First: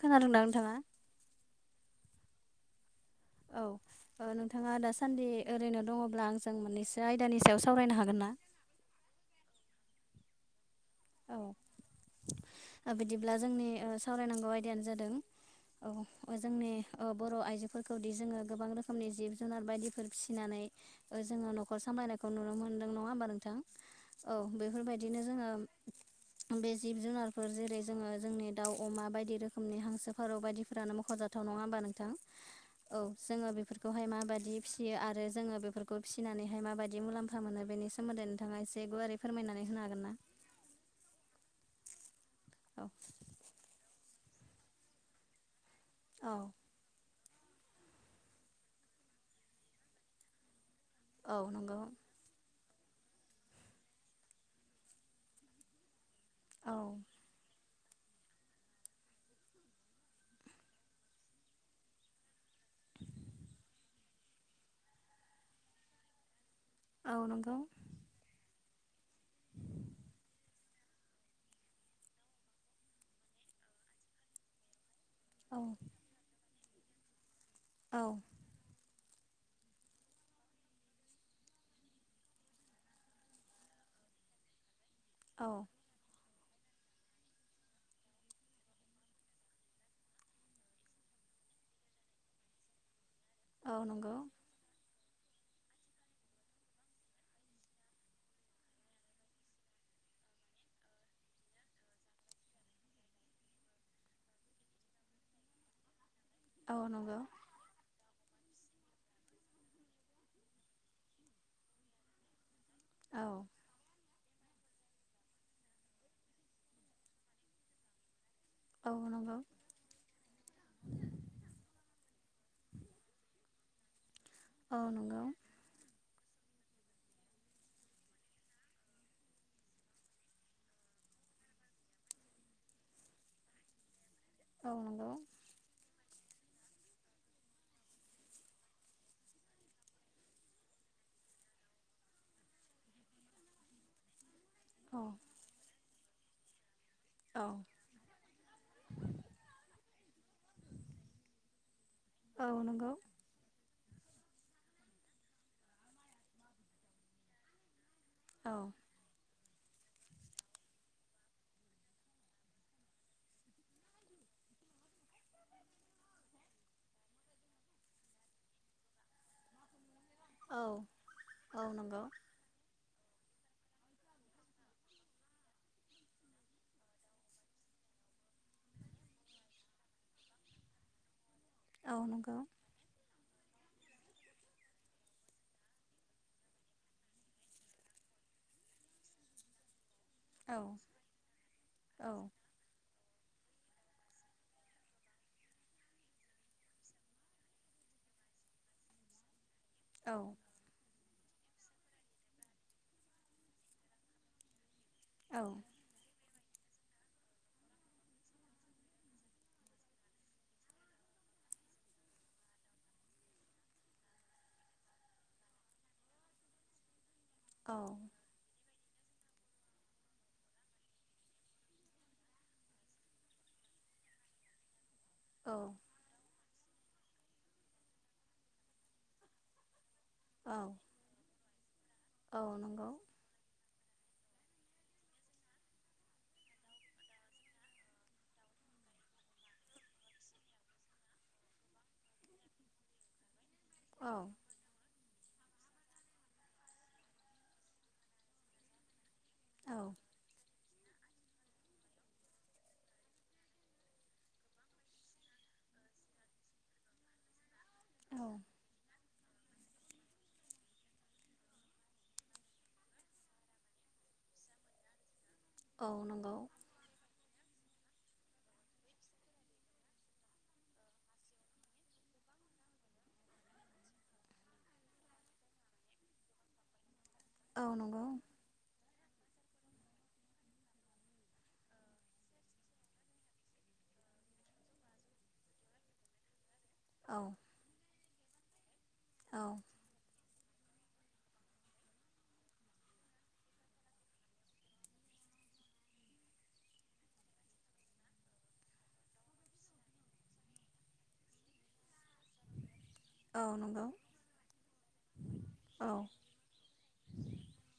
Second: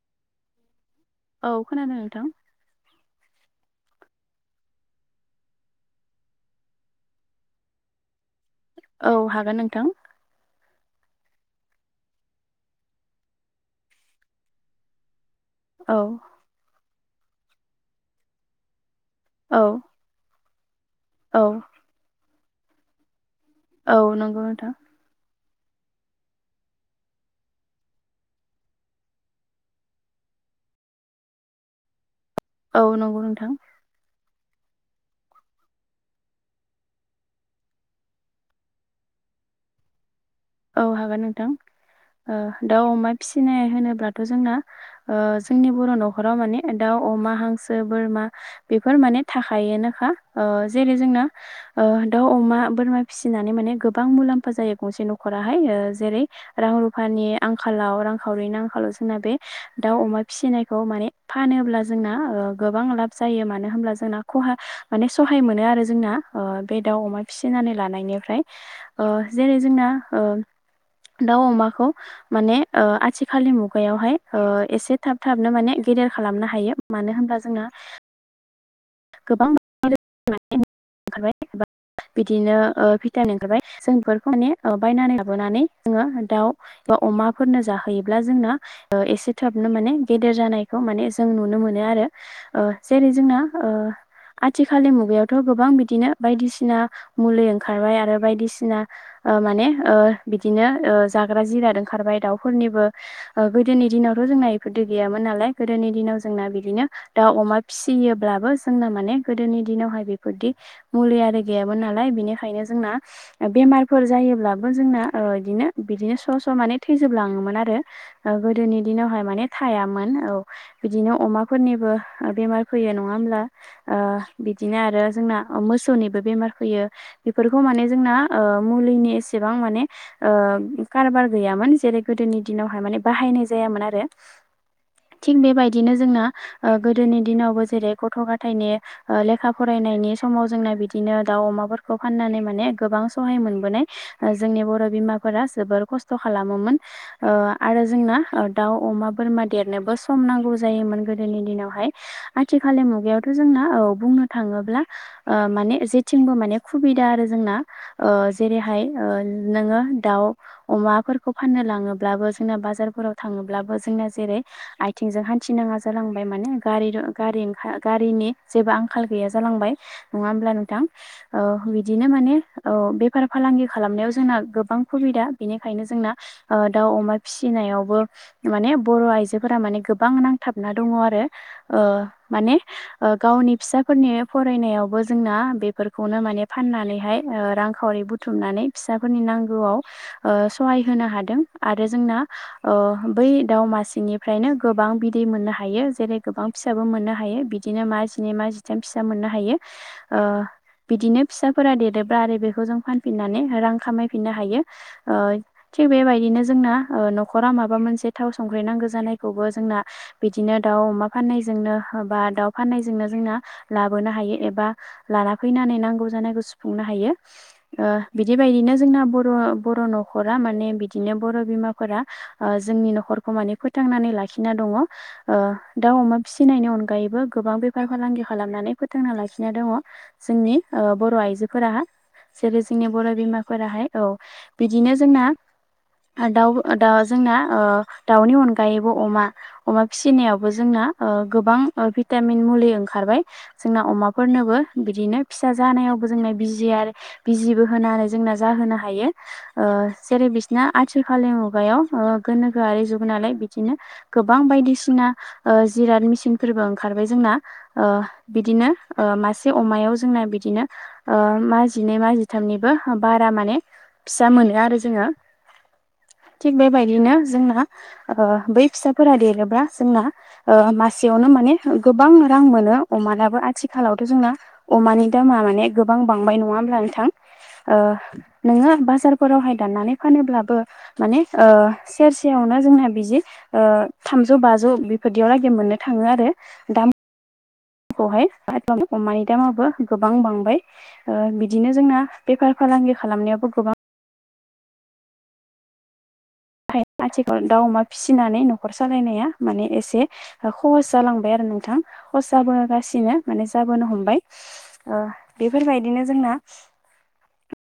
खोनादोंंदां नोंथाङा? औ खोनादों नोंथां। औ नोंथाङा दासान्दि ओरैनो दङब्ला आंजों मोननैसो आयदानि सायाव सावरायनो हागोन ना? औ हागोन नोंथां। औ बिदिब्ला जोंनि सावरायनांगौ आयदायानो जादों। औ जोंनि बर' आइजोफोरखौदि जोङो गोबां रोखो रोखोमनि जिब जुनार औ बायदिफोर फिसिनानै औ जोङो न'खर सामलायनायखौ नुनो मोन्दों नङा होमब थां औ नंगौ नोंथां बेफोरबायदिनो जोङो बे जिब जुनारफोर जेरै जोङो जोंनि दाउ अमा बायदि रोखोमनि हांसो फारौ बायदिफोरानो मख'जाथाव नङा होमबा नोंथां औ नंगौ नोंथां जोङो बेफोरखौहाय माबादि बि फिसियो आरो जोङो बेफोरखौ फिसिनानैहाय माबायदि मुलाम्फा मोनो बेनि सोमोन्दै नोंथाङा एसे गुवारै फोरमाय नानै होनो हागोन ना? औ हागोन नोंथां ओ दाउ अमा फिसिनाय होनोब्लाथ' जोंना ओ जोंनि बर' औ न'खराव माने दाउ अमा हांसो बोरमा बेफोर माने थाखायोनोखा जेरै जोंना औ नंगौ ओ दाउ अमा बोरमा फिसिनानै माने गोबां मुलाम्फा जायो गंसे न'खर फोराहाय जेरै रां औ रुफानि आं आंखालाव रांखावरिनि आंखालाव जोंना बे दाउ अमा फिसिनायखौ माने फानोब्ला जोंना ओ गोबां लाब जायो मानो होनब्ला जोंना खहा माने सहाय मोनो आरो जोंना ओ बे दाउ औ अमा नंगौ फिसिनानै लानायनिफ्राय ओ जेरै जोंना। ओ दाउ अमाखौ माने आथिखालनि मुगायावहाय ओ एसे थाब थाबनो औ माने गेदेर खालामनो हायो मानो होनब्ला जोंना औ गोबां [unintelligible] बिदिनो भिटामिन ओंखारबाय जों बेफोरखौ माने बायनानै औ लाबोनानै जोङो दाउ अमाफोरनो जाहोयोब्ला जोंना एसे थाबनो माने गेदेर जानायखौ माने जों नुनो मोन मोनो आरो ओ जेरै जोंना ओ औ नंगौ आथिखाल मु बेयावथ' गोबां बिदिनो बायदिसिना मुलि ओंखारबाय आरो बायदिसिना ओ माने ओ बिदिनो ओ जाग्रा जिराद ओंखारबाय दाउफोरनिबो गोदोनि दिनावथ' जोंना बेफोर गैया नालाय गोदोनि दिनाव जोंना औ बिदिनो नंगौ दाउ अमा फिसियोब्लाबो जोंना माने गोदोनि दिनावहाय बेफोरदि मुलि आरो गैयामोन नालाय बेनिखायनो जो जोंना औ बेमारफोर जायो अब्लाबो जोंना ओ इदिनो बिदिनो स' स' माने थैजोबलाङोमोन आरो ओ गोदोनि औ दिनावहाय नंगौ माने थायामोन औ बिदिनो अमाफोरनिबो बेमार फैयो नङा होमब्ला ओ बिदिनो औ आरो नंगौ जोंना मोसौनिबो बेमार फैयो बेफोरखौ माने जोंना ओ मुलिनि एसेबां माने ओ कारबार गैयामोन जेरै गोदोनि दिनावहाय माने बाहायनाय जायामोन आरो औ नंगौ थिग बेबायदिनो जोंना ओ गोदोनि दिनावबो जेरै गथ'-गा फाथायाइ लेखा फरायनायनि समाव जोंना बिदिनो दाउ अमाफोरखौ फाननानै माने गोबां सहाय मोनबोनाय जोंनि बर' औ बिमाफोरा जोबोर खस्थ' खालामोमोन ओ औ आरो जोंना दाउ अमा बोरमा देरनोबो सम नांगौ जोयोमोन गोदनि दिनावहाय औ आथिलनि नंगौ मुगायाव औ बुंनो थाङोब्ला माने जेथिंबो माने सुबिदा आरो जोंना औ जेरैहाय नोङो दाउ अमाफोरखौ फाननो लाङोब्लाबो जोंना बाजारफोराव थाङोब्लाबो जोंना जेरै आइथिंजों हान्थिनाङा जालांबाय माने गारि गारि ओं गारिनि जेबो आंखाल गैया जालांबाय। नङा होमब्ला औ नोंथां औ नंगौ बिदिनो माने ओ बे बेफार फालांगि खालामनायाव जोंना गोबां सुबिदा बेनिखायनो जोंना दाउ अमा फिसिनायावबो माने बर' आइजोफोरा माने गोबां नांथाबना दङ आरो औ नंगौ माने गावनि फिसाफोरनि फरायनायावबो जोंना बेफोरखौनो माने फाननानैहाय रांखावरि बुथुमनानै फिसाफोरनि नांगौआव औ सहाय होनो हादों आरो औ जोंना ओ बै दाव मासिनिफ्रायनो गोबां बिदै मोननो हायो जेरै गोबां फिसाबो मोननो हायो बिदि। बिदिनो मा जिनै मा जिथाम फिसा मोननो हायो औ बिदिनो। फिसाफोरा देरोब्ला आरो बेखौ जों फानफिननानै रां खामायफिननो हायो ओ औ थिग बेबायदिनो जों न'खर माबा मोनसे थाव संख्रि नांगौ जानायखौबो जों बिदिनो दाउ अमा फानायजों जोंनो बा दाउ फाननायजोंनो जोंना लाबोनो हायो एबा लाना फैनानै नांगौ जानायखौ सुफुंनो हायो ओ बिदि बायदिनो जोंना बर' न'खरा माने बिदिनो बर' बिमाफोरा जोंनि न'खरखौ माने फोथांनानै लाखिना दङ ओ औ दाउ अमा फिसिनायनि अनगायैबो गोबां बेफार फालांगि खालामनानै फोथांना लाखिनाय दङ। जोंनि औ ओ बर' आइजोफोरा औ जेरै जोंनि नंगौ बर' बिमाफोराहाय औ बिदिनो जोंना दाउ दाउआ जोंना ओ दाउनि अनगायैबो अमा अमा फिसिनायावबो जोंना गोबां भिटामिन मुलि ओंखारबाय जोंना औ अमाफोरनोबो बिदिनो फिसा जानायावबो जोंना बिजि आरो बिजिबो होनानै जोंना जाहोनो हायो। ओ औ जेरै बिसिना आ आथिखालनि मुगायाव गोनोआरि जुग नालाय बिदिनो गोबां बायदिसिना ओ बिराद मिसिन फोरबो ओंखारबाय जोंना ओ औ बिदिनो ओ से अमायाव जोंना बिदिनो ओ मा जिनै मा जिथामनिबो बारा माने फिसा मोनो आरो जोंङो औ नंगौ थिग बेबायदिनो जोंना ओ बै फिसाफोरा देरोब्ला जोंना ओ मासेयावनो माने गोबां रां मोनो अमानाबो आथिखालावथ' जोंना अमानि दामा माने गोबां बांबाय नङा होनबा अब्ला नोंथां औ ओ नंगौ नोंङो बाजार फोरावहाय दानानै फानोब्लाबो माने ओ सेरसेयावनो जोंना बिदि ओ था थामजौ बाजौ बेफोरदियाव लागै मोननो थाङो आरो दा औ बेवहाय मानोहोमबा अमानि औ दामाबो गोबां बांबाय ओ बिदिनो जोंना बेफार फालांगि खालामनायावबो गोबां ओमफाय आथिखाल दाउ अमा फिसिनानै न'खर सालायनाया माने एसे खहस जालांबाय आरो। नोंथां खरसाबो गासि नो औ माने जाबोनो नंगौ हमबाय औ बेफोरबायदिनो जोंना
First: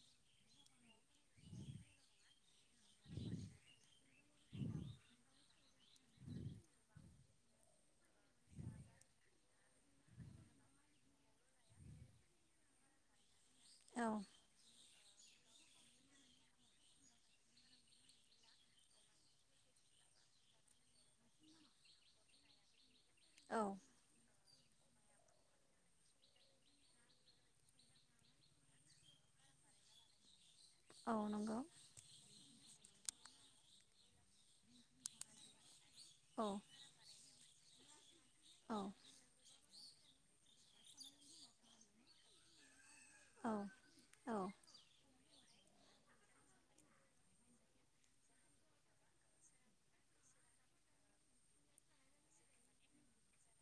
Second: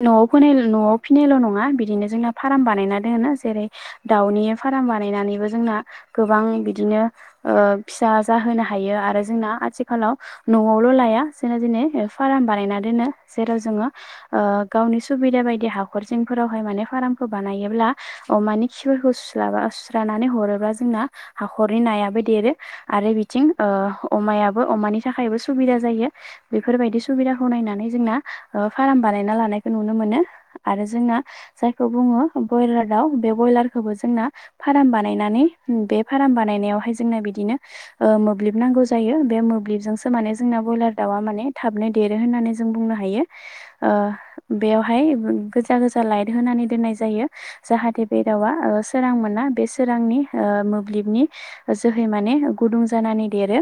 न'आव फिनायल- फिनायल' नङा बिदिनो जोंना फार्म बानायना दोनो जेरै दाउनि फार्म बानायनानैबो जोंना गोबां बिदिनो ओ फिसा जा होनो हायो आरो जोंना आथिखालाव न'आवल' लाया जोंना दिनै फाराम बानायना दोनो। जेराव जोंङो औ ओ गावनि सुबिदा बायदि हाखर जिंफोरावहाय माने फार्मखौ बानायोब्ला अमानि खिफोरखौ सुस्राबा सुस्रानानै हरोब्ला जोंना हाखरनि नायाबो देरो। आरो बिथिं औ अमाया अमानि थाखायबो सुबिदा जायो बेफोरबायदि सुबिदाखौ नायनानै जोंना फाराम बानायनाला नायखौ नुनो मोनो आरो जों औ नंगौ जायखौ बुङो बयलार बे बयलारखौबो जोंना फाराम बानायनानै बे फार्म औ बानायनायावहाय जोंनो बिदिनो ओ मोब्लिब औ नांगौ जायो बे मोब्लिबजों माने जोंना बयलार दाव माने थनो देरो होननानै जों बुंनो हा यो औ औ ओ बेयावहाय गोजा गोजा लाइट होनानै दोननाय जायो। जाहाथे बे दावा ओ सोरां मोना बे सोरांनि ओ मोब्लिबनि जोहै माने गुदुं जानानै देरो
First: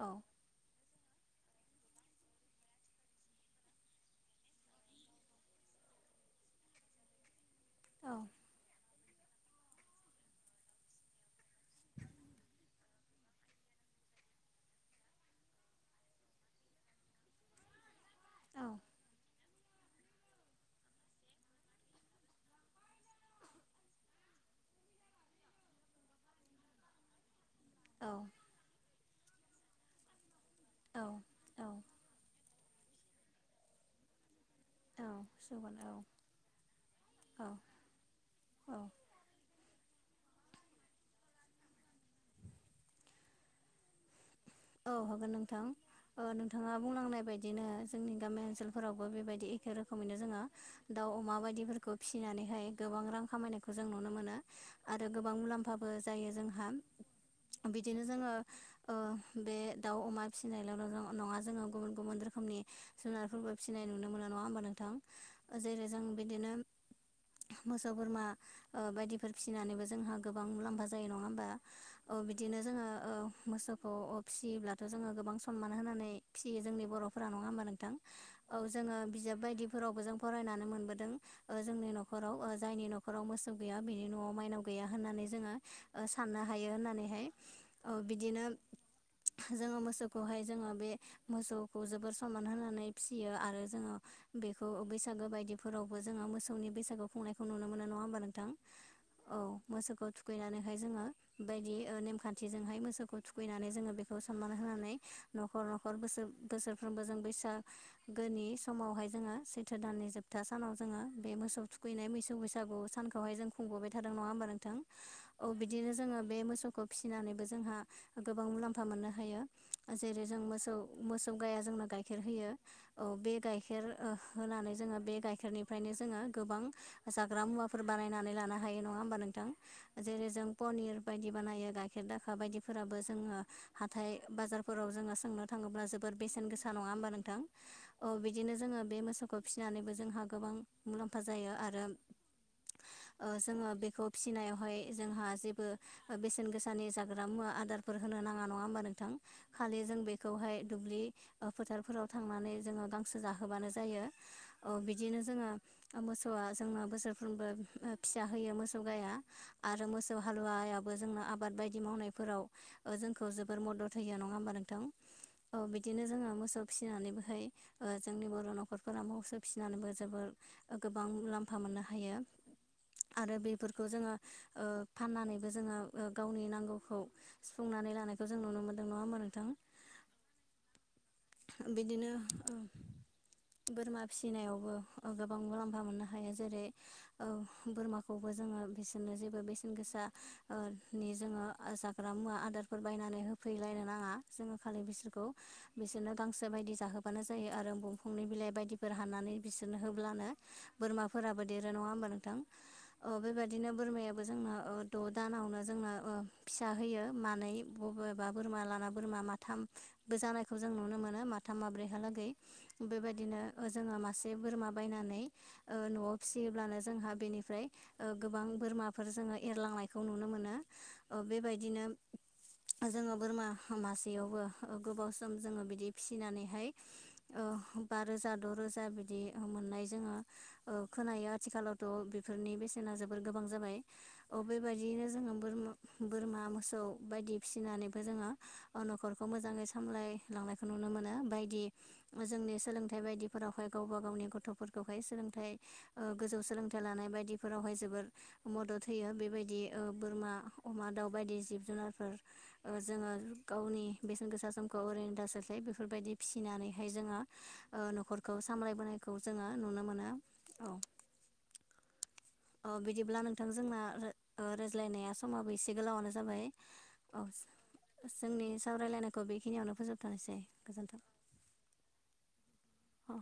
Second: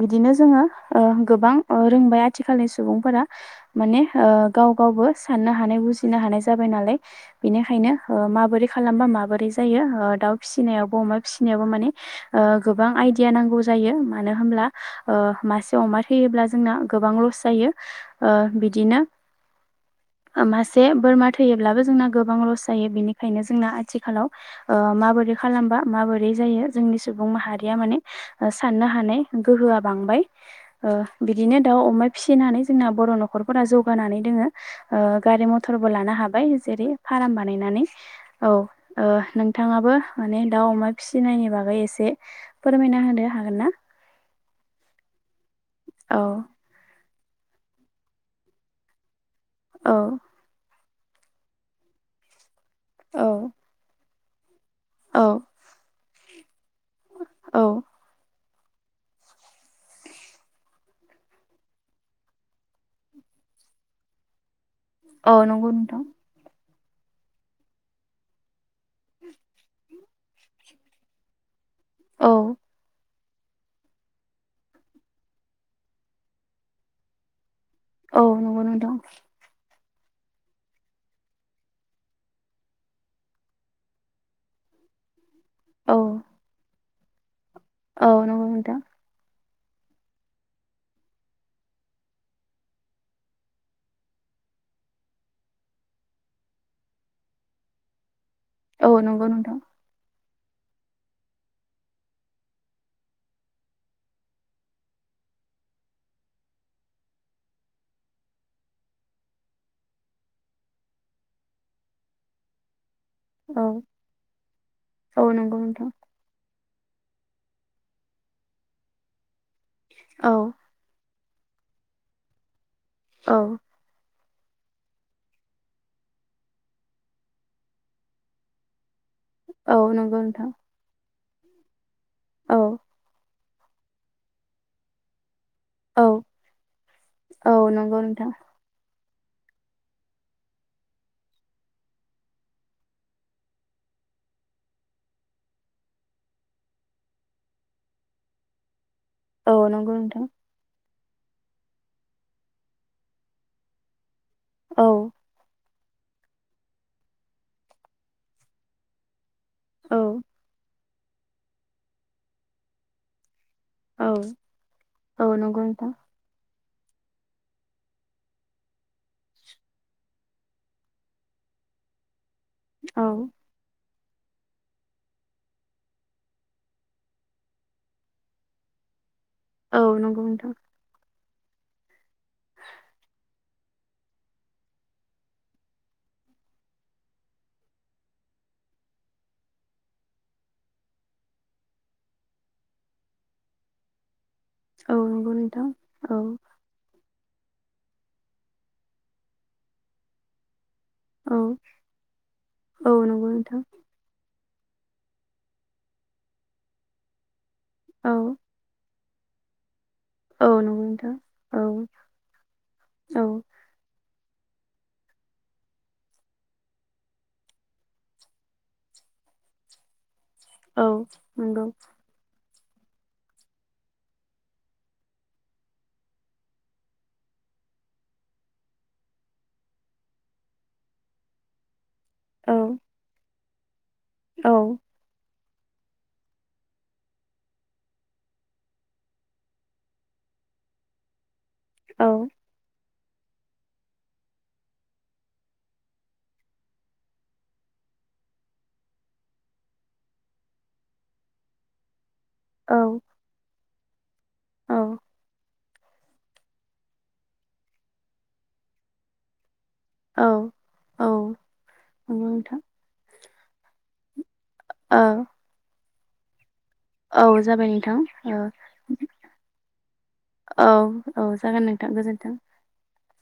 बिदिनो जोंङो ओ गोबां ओ रोंबाय आथिखालनि सुबुंफोरा माने ओ गाव गावबो साननो हानाय बुजिनो हानाय हानाय जाबाय नालाय बेनिखायनो। ओ माबोरै खालामबा माबोरै जायो ओ दाउ फिसिनायावबो अमा फिसिनायावबो माने ओ गोबां आइडिया नांगौ जायो मानो होनब्ला ओ मासे अमा थैयोब्ला जोंना गोबां लस जायो। ओ औ बिदिनो ओ मासे बोरमा थैयोब्लाबो जोंना गोबां लस जायो बेनिखायनो जोंना आथिखालाव ओ माबोरै खालामबा माबोरै जायो जोंनि सुबुं माहारि माने साननो हानाय गोहोआ बांबाय। ओ बिदिनो औ दाउ अमा फिसिनानै जोंना बर' न'खरफोरा जौगानानै दोङो। ओ औ गारि जौगोन मथरबो औ लानो हाबाय जेरै फाराम औ बानायनानै औ ओ नोंथाङाबो माने दाउ अमा फिसिनायनि बागै एसे फोरमायना होनो हागोन ना? औ हागोन नोंथां औ ओ नोंथाङा बुंलांनाय बायदिनो जोंनि गामि ओनसोलफोरावबो बेबायदि एखे औ रोखोमैनो जोंङो दाउ अमा बायदिफोरखौ फिसिनानैहाय गोबां रां औ खामायनायखौ जों नुनो मोनो। आरो गोबां औ मुलाम्फाबो जायो जोंहा औ बिदिनो जोंङो बे दाउ अमा फिसिनायल'' नङा जोंङो गुबुन गुबुन रोखोमनि जुनारफोरबो फिसिनाय नुनो मोनो नङा होमबा नों थां औ नंगौ जेरै नोंथां जों बिदिनो मोसौ बोरमा बायदिफोर फिसिनानैबो जोंहा गोबां मुलाम्फा जायो नङा होमबा। औ बिदिनो जोङो मोसौखौ फिसियोब्लाथ' जोङो सनमान होनानै फिसियो जोंनि बर'फोरा नङा होमबा नों औ नंगौ नोंथां जोङो बिजाब बायदि। फोरावबो जों फरायनानै मोनबोदों जोंनि नखराव जायनि न'खराव मोसौ गैया बिनि न'आव माइनाव गैया। जोङो औ साननो हायो होननानैहाय औ बिदिनो नंगौ नोंथां जोङो मोसौखौहाय जोङो बे मोसौखौ जोबोर सनमान होनानै फिसियो आरो जोङो। बेखौ बैसागो बायदिफोरावबो जोङो मोसौनि बैसागो खुंनायखौ नुनो मोनो नङा होनब्ला नंगौ औ नोंथां मोसौखौ थुखैनानैहाय जोङो बे बायदि नेमखान्थिजोंहाय मोसौखौ थुखैनानै जोङो बे सनमान होनानै न'खर न'खर बोसोरफ्रोमबो जों बैसागोनि समावहाय जोङो सैथो दाननि जोबथा सानाव जोङो बे मोसौ थुखैनाय मैसौ बैसागु सान खौहाय जों औ खुंबोबाय थादों नङा होनबा नोंथां औ नंगौ नोंथां बिदिनो जोङो बे मसौ फिसिनानैबो जोंहा गोबां मुलामफा मोननो हायो जेर औ जों मोसौ मोसौ। मोसौ गाया जोंनो गाइखेर होयो औ बे गाइखेर होनानै जोङो बे गाइखेरनिफ्रायनो जोङो गोबां जाग्रा मुवाफोर बानायनानै लानो हायो नङा होमबा नों थां औ नंगौ जेरै जों नोंथां पनिर बायदि बानायो गाइखेर दाखा औ बायदिफोराबो जोङो। हाथाय बाजारफोराव जोङो सोंनो थाङोब्ला औ जोबोर बेसेन गोसा नङा होमबा नोंथां औ नंगौ औ नोंथां बिदिनो जोङो बे मोसौ खौ फिसिनानैबो जोंहा गोबां मुलाम्फा जायो आरो। जोङो बेखौ फिसिनायावहाय जोंहा जेबो बेसेन गोसानि जाग्रा मुवा आदारफोर होनो नाङा। नङा होमबा नोंथां औ खालि नंगौ जों नोंथां बेखौहाय दुब्लि फोथारफोराव थांनानै जोङो गांसो जाहोबानो जायो औ बिदिनो जोङो मोसौआ जोंनो बोसोरफ्रोमबो फिसा होयो मोसौ गाया आरो औ मोसौ हालुवाया जोंनो आबाद बायदि मावनायाव जोंखौ मदद औ होयो नङा होमबा नोंथां औ नंगौ नोंथां बिदिनो जोङो मोसौ फिसिनानैबोहाय जोंनि बर' न'खरफोरा मोसौ फिसिनानैबो जोबोर गोबां मुलामफा मोनो। मोननो हायो औ आरो बेफोरखौ जोङो फाननानैबो जोङो गावनि नांगौखौ सुफुंनानै ला खौ जों नुनो मोनदों नङा होमबा नोंथां? औ नंगौ नोथां। बिदिनो बोरमा फिसिनायावबो गोबां मुलाम्फा मोननो हायो जेरै बोरमाखौबो जोङो बिसोरनो जेबो बेसेन गोसा नि जोङो जाग्रा मुवा आदार बायनानै होफैलायनो नाङा जोङो खालि औ बिसोरखौ नंगौ नोंथां बिसोरनो औ गांसो बायदि जाहो होबानो जायो आरो दंफांनि बिलाइ बायदिफोर हानानै बिसोरनो होब्लानो औ बोरमाफोराबो देरो। नङा होमबा नोंथां? औ ओ नंगौ नोंथां बेबायादिनो बोरमायाबो जोंना द' दानावनो जोंनो फिसा होयो मानै औ बबेबा बोरमा लाना बोरमा माथाम बो औ जानायखौ जों नंगौ नुनो नोंथां मोनो माथाम औ माब्रैहालागै। औ बेबायदिनो जोङो मा से बोरमा बायनानै न'आव फिसियोब्लानो जोंहा बेनिफ्राय गोबां बोरमाफोर जों एरलांनायखौ नुनो मोनो। औ नंगौ। बेबायदिनो जोङो बोरमा मासेयावबो गोबाव सम जोङो बिदि फिसिनानैहाय बा रोजा द' रोजा बिदि मोननाय जोङो खोनायो आथिखालाव थ' बेफोरनि औ बेसेना जोबोर गोबां जाबाय अ औ बेबायदियैनो जोङो बोरा-बोरमा, मोसौ बायदि। फिसिनानैबो जोङो नखरखौ मोजाङै सामलायलांनायखौ नुनो मोनो बाय औ जोंनि सोलोंथाइ [unintelligible] बायदिफोरावहाय गावबा गावनि गथ'फोरखौहाय सोलोंथाइ गोजौ सोलोंथाइ लानाय बायदिफोरावहाय जो जोबोर मदद होयो बेबायदि बोरमा अमा दाउ बायदि जिब जुनारफोर औ जोङो गावनि बेसेन गोसा समखौ ओरैनो दा [unintelligible] बेफोरबायदि फिसिनानैहाय जोङो न'खरखौ सामलायबोनायखौ जोङो नुनो मोनो औ औ नोंथां अ बिदिब्ला नोंथां जोंना औ रायज्लायनाया समाबो एसे गोलावानो जाबाय औ जाबाय नोंथां जोंनि सावरायलायनायखौ बेखिनियावनो फोजोबथ'नोसै औ गोजोन्थों औ जागोन नोंथां गोजो नोंथां औ